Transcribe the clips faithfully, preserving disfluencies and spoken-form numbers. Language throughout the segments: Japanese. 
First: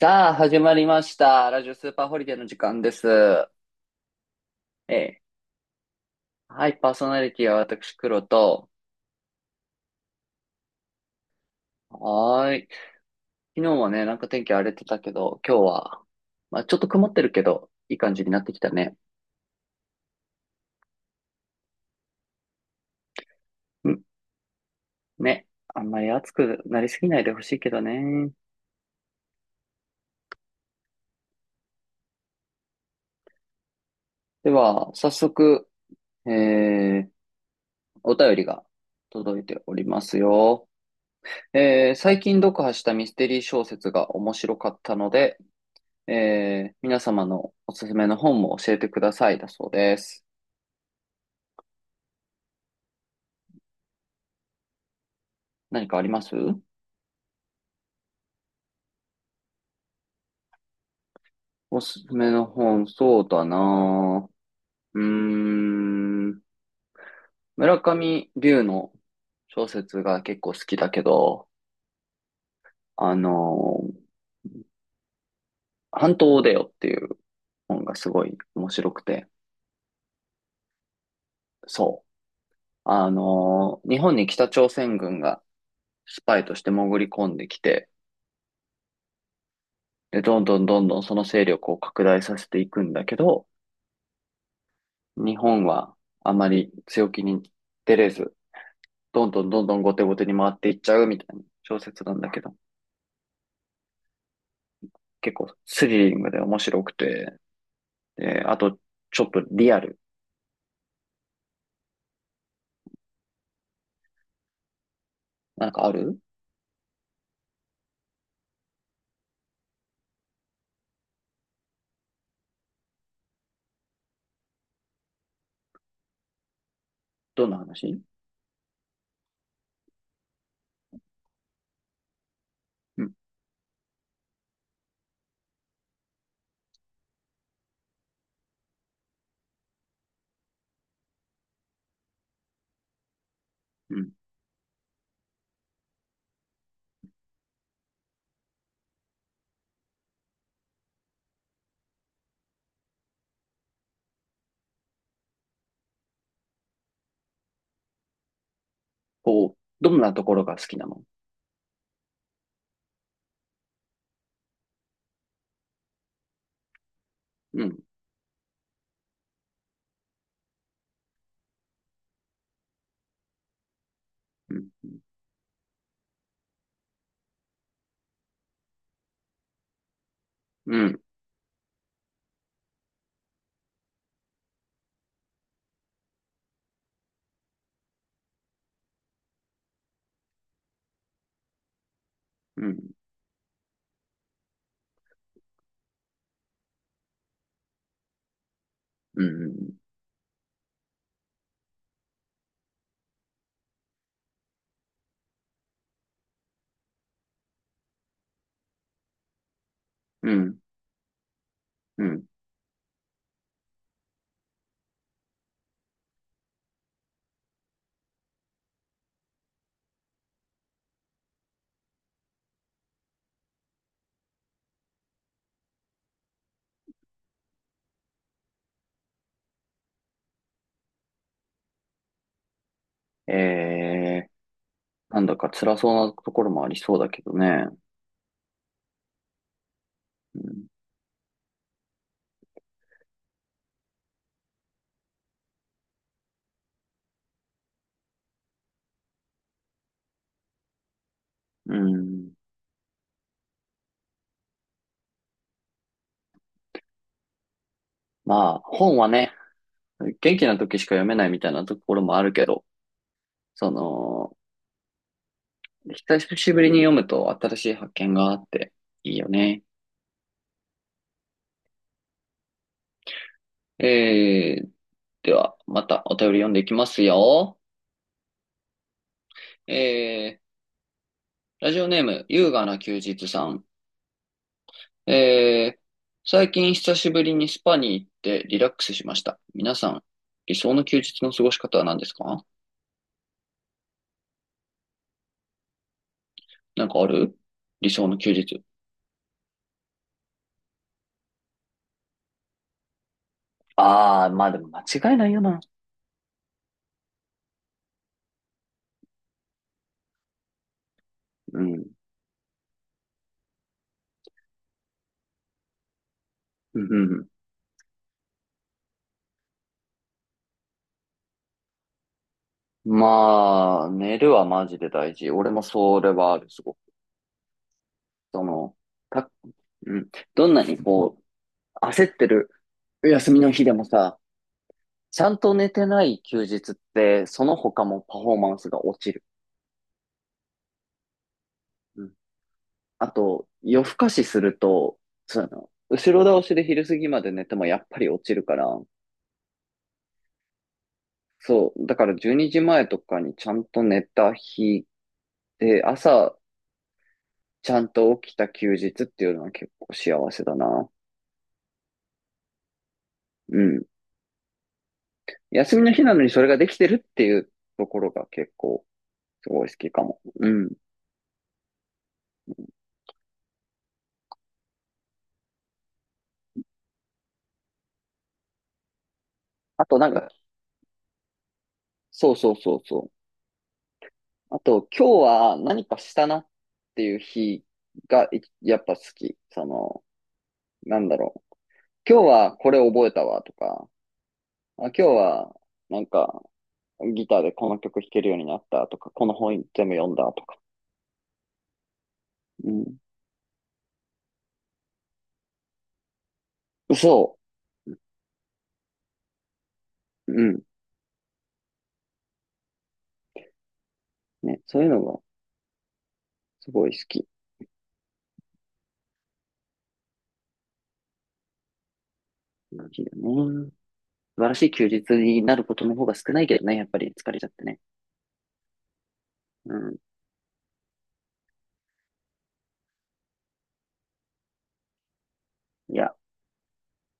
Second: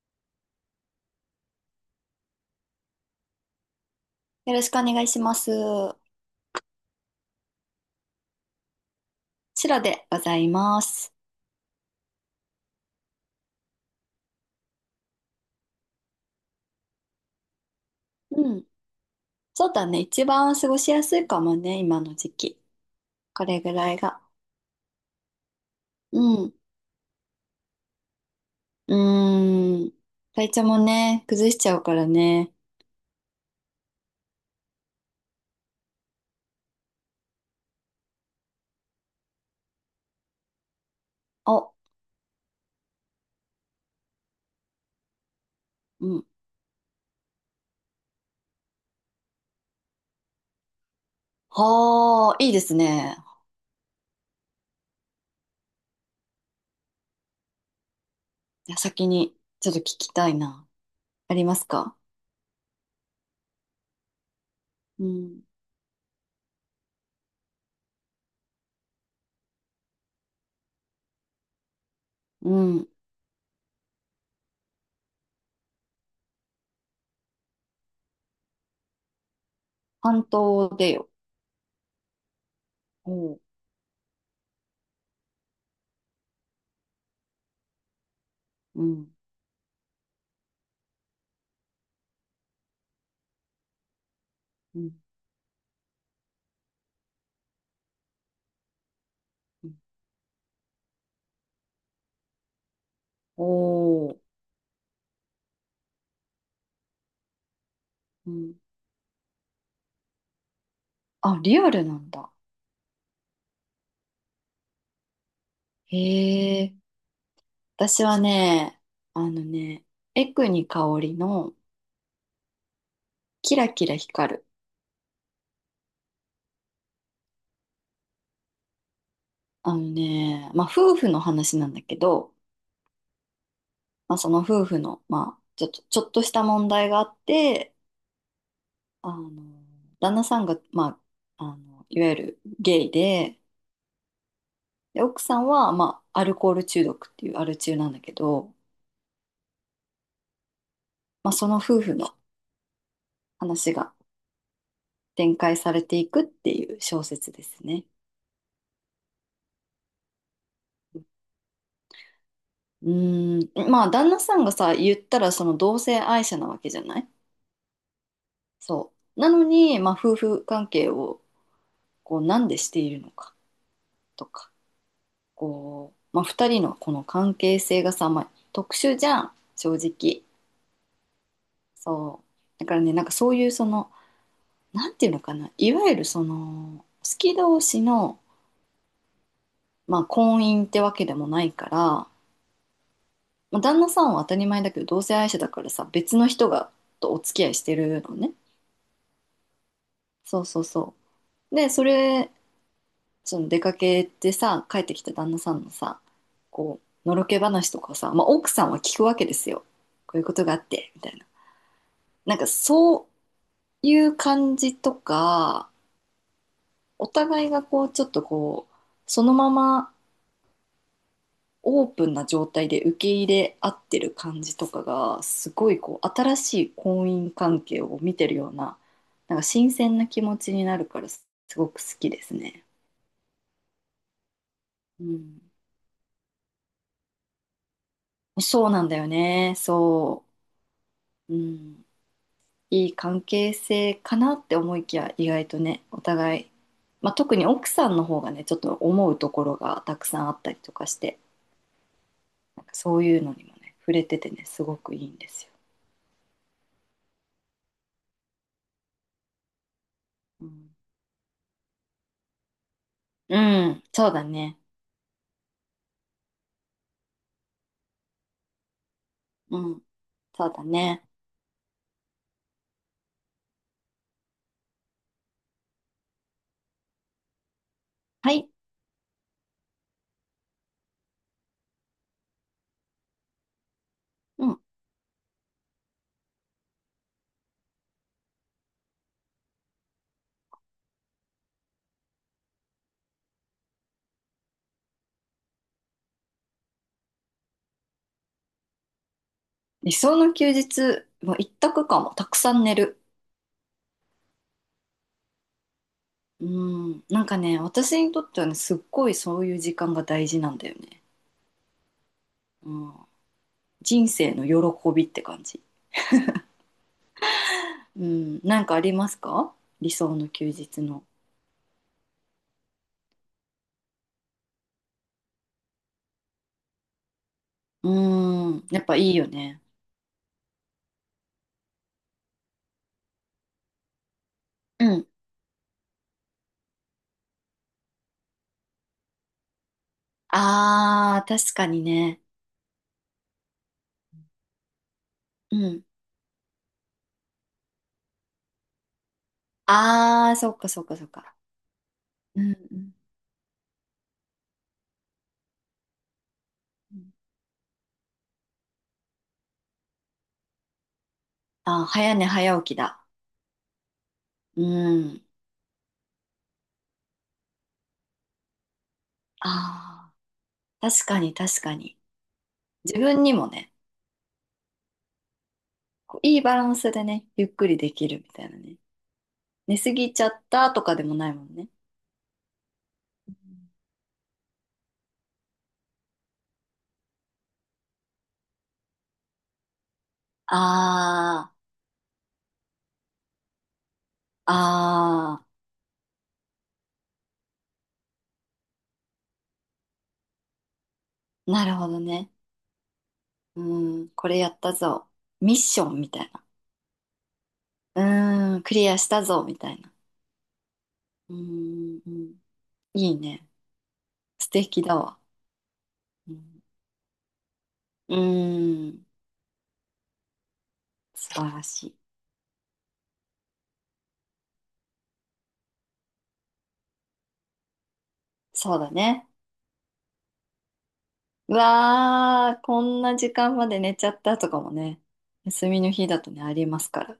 さあ、始まりました。ラジオスーパーホリデーの時間です。よろしくおえ願いしえ。ます。はい、パーソナリティは私、黒と。シロでございます。はーい。昨日はね、なんか天気荒れてたけど、今日は、まあちょっと曇ってるけど、いい感じになってうきん。たね。そうだね。一番過ごしやすいかもね、今の時期。これぐうらいん。が。ね。あんまり暑うん。くなりすぎないでほしいけどね。うーん。体調もね、崩しちゃうからね。では、早速、えー、お便りが届いておりますよ。お、えー、最近読破したミステリー小説が面白かったので、うん。えー、皆様のおすすめの本も教えてくださいだそうです。はあ、いいですね。何かあります？じゃあ先に、ちょっと聞きたいな。ありますおか？すすめの本、そうだなぁ。うーうん。ん、村上龍の小説が結構好きだけど、うん。あのー、半島を出よっていう本がすごい面白くて、半島でよ。そう。あおう。のー、日本に北朝鮮軍がスパイとして潜り込んできて、うん。で、どんどんどんどんその勢力を拡大させていくんだけど、うん。日本はあまり強気に出れず、どんどんどんうどん。ん後手後手に回っていっちゃうみたいな小説なんだけど、おー。結構スリリングで面白くて、うで、ん。あと、ちょっとリアル。あ、リアルなんだ。なんかあへる？え。私はね、あのね、エクニカオリのキラキラ光る。どんな話？あのね、まあ夫婦の話なんだけど、うん、まあその夫婦の、まあちょっと、ちょっとした問題があって、あの、旦那さんが、まあ、あの、いわゆるゲイで、うん。で、奥さんは、まあアルコール中毒っていうアル中なんだけど、まあその夫婦の話が展開されていくっていう小説ですね。こう、どんなところが好きなの？うーん、まあ旦那さんがさ、言ったらその同性愛者なわけじゃない？うん、そう。なのに、まあ、夫婦関係をこうなんでしているのかとか、うん、うん、こう、まあ、ふたりのこの関係性がさ、まあ、特殊じゃん、正直。うん、そう。だからね、なんかそういうその、なんていうのかな、いわゆるその、好き同士の、まあ、婚姻ってわけでもないから、うん、まあ、旦那さんは当たり前だけど、同性愛者だからさ、別の人がとお付き合いしてるのね。うん、そうそうそう。で、それその出かけてさ、帰ってきた旦那さんのさ、こう、のろけ話とかをさ、まあ、奥さんは聞くわけですよ。こういううことがあん。って、みたいな。うん。なんかそういう感じとか、お互いがこう、ちょっとこう、そのままオープンな状態で受け入れ合ってる感じとかが、すごいこう、新しい婚姻関係を見てるような、なんか新鮮な気持ちになるから、すごく好きですね。えうー、なんだん。か辛そうなところもありそうだけどね。そうなんだよね。そうん、う。うん。いい関係性かなって思いきや意外とねお互い、まあ、特に奥さんの方がねちょっと思うところがたくさんあったりとかして、うん。なんかそういうのにもね触れててねすごくいいんですよ。まあ、本はね、元気うなん、時しか読めないみたいなところもあるけど、うそん。そうだの、ね。久しぶりに読むと新しい発見があっていいようね。ん。そうだね。えー、では、またお便り読んでいきますよ。はい。えー、ラジオネーム、優雅な休日さん。うん。えー、最近久しぶりにスパに行ってリラックスしました。皆さん、理想の休日の過ごし方は何ですか？なんかある？理想の休日。理想の休日も一択かも。たくさん寝る。ああ、まあでも間違いないよな。うん。なんかね、私にとってはね、すっごいそういう時間が大事なんだよね。うん。うん。人生の喜びって感じ。うんうん。うん、なんかありますか？理想の休日の。まあ、寝るはマジで大事。俺もそれはある、すごく。うそーん、の、やっぱいいよた、ね。うん。どんなにこう、焦ってる休みの日でもさ、うん。ちゃんと寝てない休日って、その他もパフォーマンスが落ちる。あー、確かにうん。ね。あと、夜更かしすると、そうの、ん。後ろ倒しで昼過ぎまで寝てもやっぱり落ちるから、あー、そっかそっかそっか。そう。だから12うん時う前んとかにちゃんと寝た日で、朝うん。ちゃんと起きた休日っていうのは結構幸せだな。あー、早寝早起きだ。うん。うん。休みの日なのにそれができてるっていうところが結構すごい好きかあも。うん。ー、確かに確かに。自分にもね、こういいバランスでね、ゆっくりできるみたいなね。寝あすとなぎんちゃか、ったとかでもないもんね。そうそうそうそう。あと今日は何かしたなっていう日がいやっぱ好き。その、なんだろあう。ー、今日はこれ覚えたわとか、あ、今日あはなんかギターでこの曲弾けるようになったとか、この本全部読んだとか。ー、なるほどね。うん。うん、これやったぞ。ミッションみたいな。そうーん、クリアしたぞ、みたいな。う。うん。うーん、いいね。素ね。そ敵ういうだのわ。がうん、すごい好き。うーん、素晴らしい。好きだね。素晴らしい休日になることの方が少ないけどね、やっぱり疲れちゃってね。そうだね。うん。うわー、こんな時間まで寝ちゃったとかもね、休みのい日や、だとね、ありますから。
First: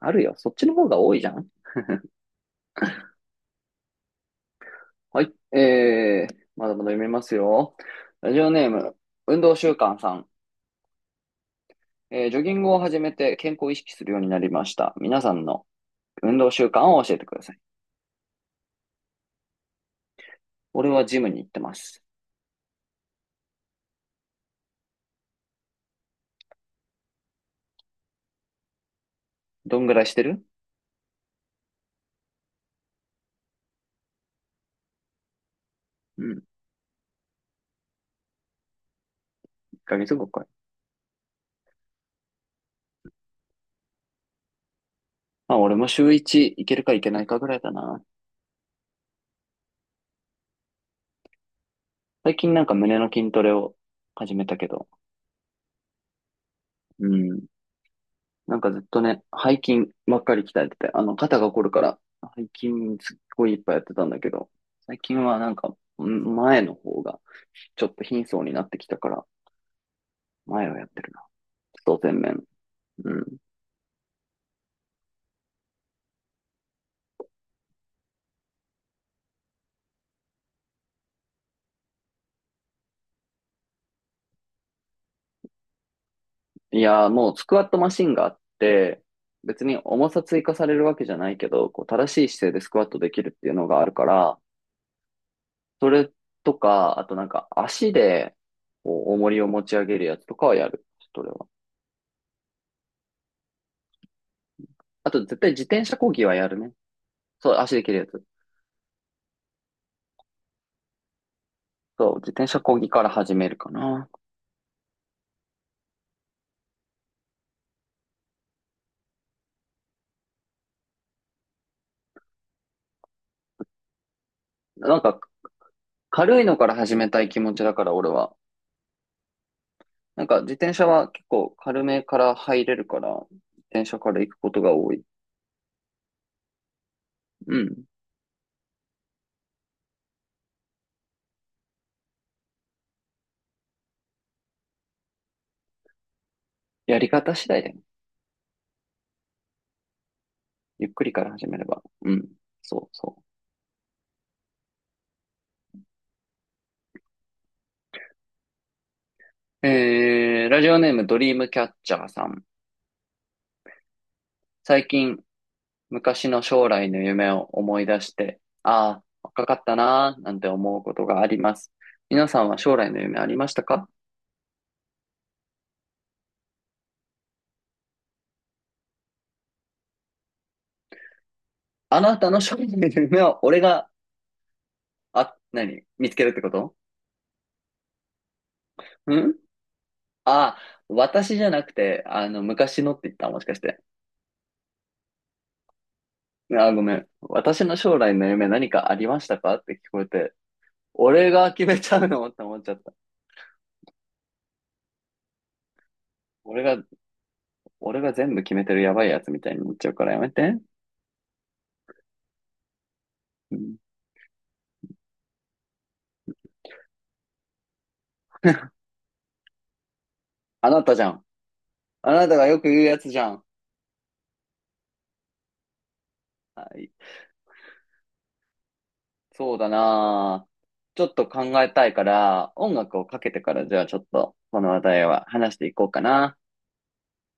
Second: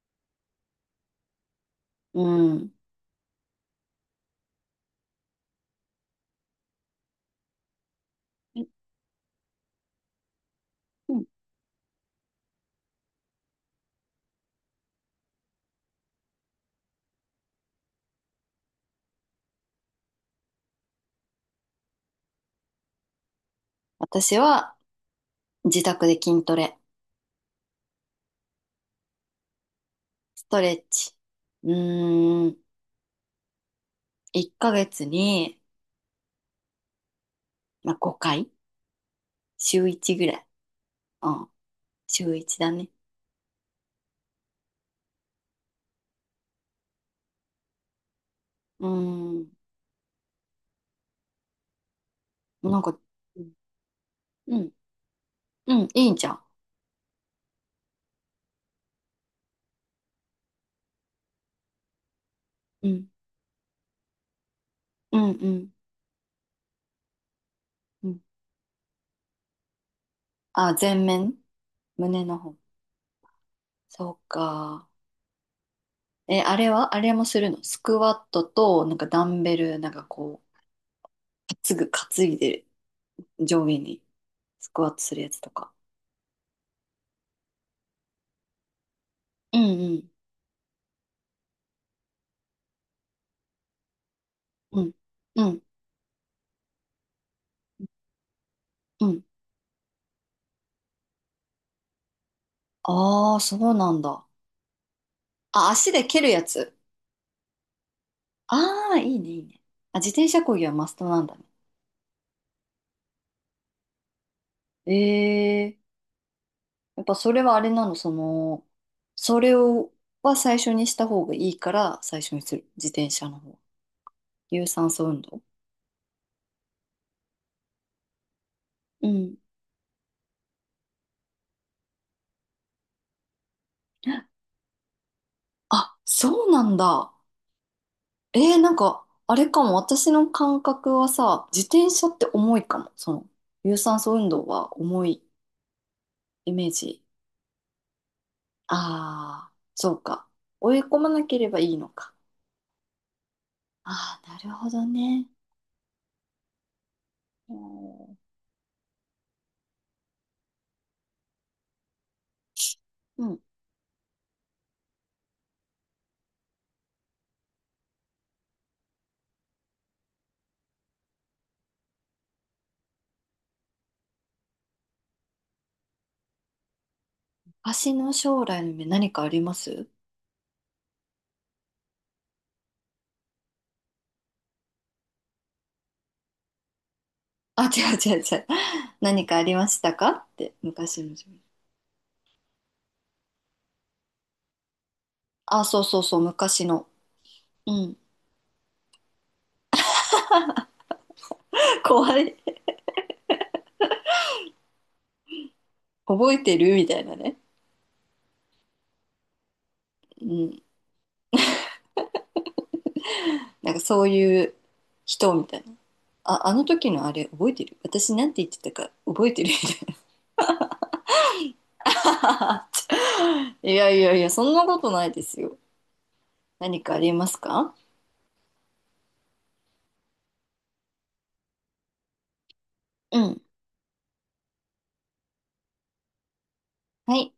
あるよ。そっちの方が多いじゃん。うん。はい。えー、まだまだ読めますよ。ラジオえ。ネーム、運動習慣さん。うん。えージョギングを始めて健康を意識するようになりました。皆さんの運動習慣を教えてください。俺はジムに行ってます。私は自宅で筋トレ、どんぐらいしてる？ストレッチ。うーん、いっかげつに、うん。1まあ、ごかい、週ヶ月いちぐらごかい。い。うん、週いちだね。まあ、俺も週いち行けるか行けないかぐらいだな。うーん、最近なんかなん胸か、の筋トレを始めたうけんど。うん、いいじゃん。うん。なんかずっとね、背筋ばっかり鍛えてて、あの、肩が凝るから、背筋うん、すっごいいっぱいやってたんだけど、最う近ん、はなうんん、か、ん、前の方が、ちょっとうん。貧相になってきたから、前あ、をやっ前てるな。面、外前胸の面。方。うん。そうか。え、あれはあれもするの？スクワットと、なんかダンベル、なんかこう、すぐ担いで上下にスクワットするやつとか。いやー、もうスクワットマシンがあって、う別にんう重ん。さ追加されるわけじゃないけど、こう正しい姿勢でスクワットできるっていうのがあるから、うん。うん。それとか、あとなんか足で、こうう、ん。重りを持ち上げるやつとかはやる。それは。ああ、そうなんだ。あと絶対自あ、転足車で漕蹴ぎるはややるね。つ。そう、足できるやつ。ああ、いいね、いいね。あ、自転車漕ぎはマストなんだね。そう、自転車漕ぎから始めるかな。ええ。やっぱそれはあれなの、その、それを、は最初にした方がいいから、最初にする。自転車の方。有酸なん素か、運動。軽いのから始めたい気持ちだから、俺は。うん。なんか、自転車は結構軽めから入れるから、自転車から行くことが多い。あ、そうなんだ。うん。えー、なんか、あれかも。私の感覚はさ、自転車って重いかも。その、有酸素運動は重いイメーやジ。り方次第だよ。ああ、そうか。追いゆっ込くまりなからけ始れめばれいいば。のうか。ん。そうそああ、なるほどね。う。う。えー、ラジオネームドリームキャッチャーさん。うん。最近、昔の将来の夢を思い出して、ああ、若かったなーなんて思うことがあります。皆さんは将来の夢ありましたか？私の将来の夢何かありますあなたの将来の夢は俺が、あ、何見つけるってこと？あ、違う違う違う。何ん、かありましたかってあ、昔の自私分。じゃなくて、あの、昔のって言った？もしかして。あ、そうそうそう、昔あ、ごの。めん。私うのん。将来の夢何かありましたかって聞こえて、俺が決め ちゃう怖のっい。て思っちゃった。覚えて俺が、るみたいなね。俺が全部決めてるやばいやつみたいになっちゃうからやうめて。ん。うなんん、かそういう人みたいな。あ、あの時のあれ覚えてる、私なんて言ってたか覚えてるみたいあなたじゃん。あなたがよな。く言うやつじゃん。いやいやいや、そんなことないですよ。は何い。かありますか？そうだなぁ。ちょっと考えたいから、音楽をかうけてん。からじゃあちょっとこの話題は話していこうかな。はい。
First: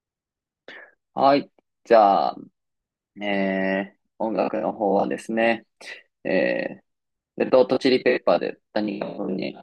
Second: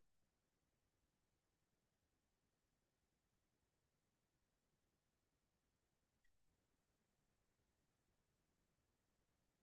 はい。じゃあ、えー、音楽の方はですね、えー、レッドホットチリペッパーで何かのに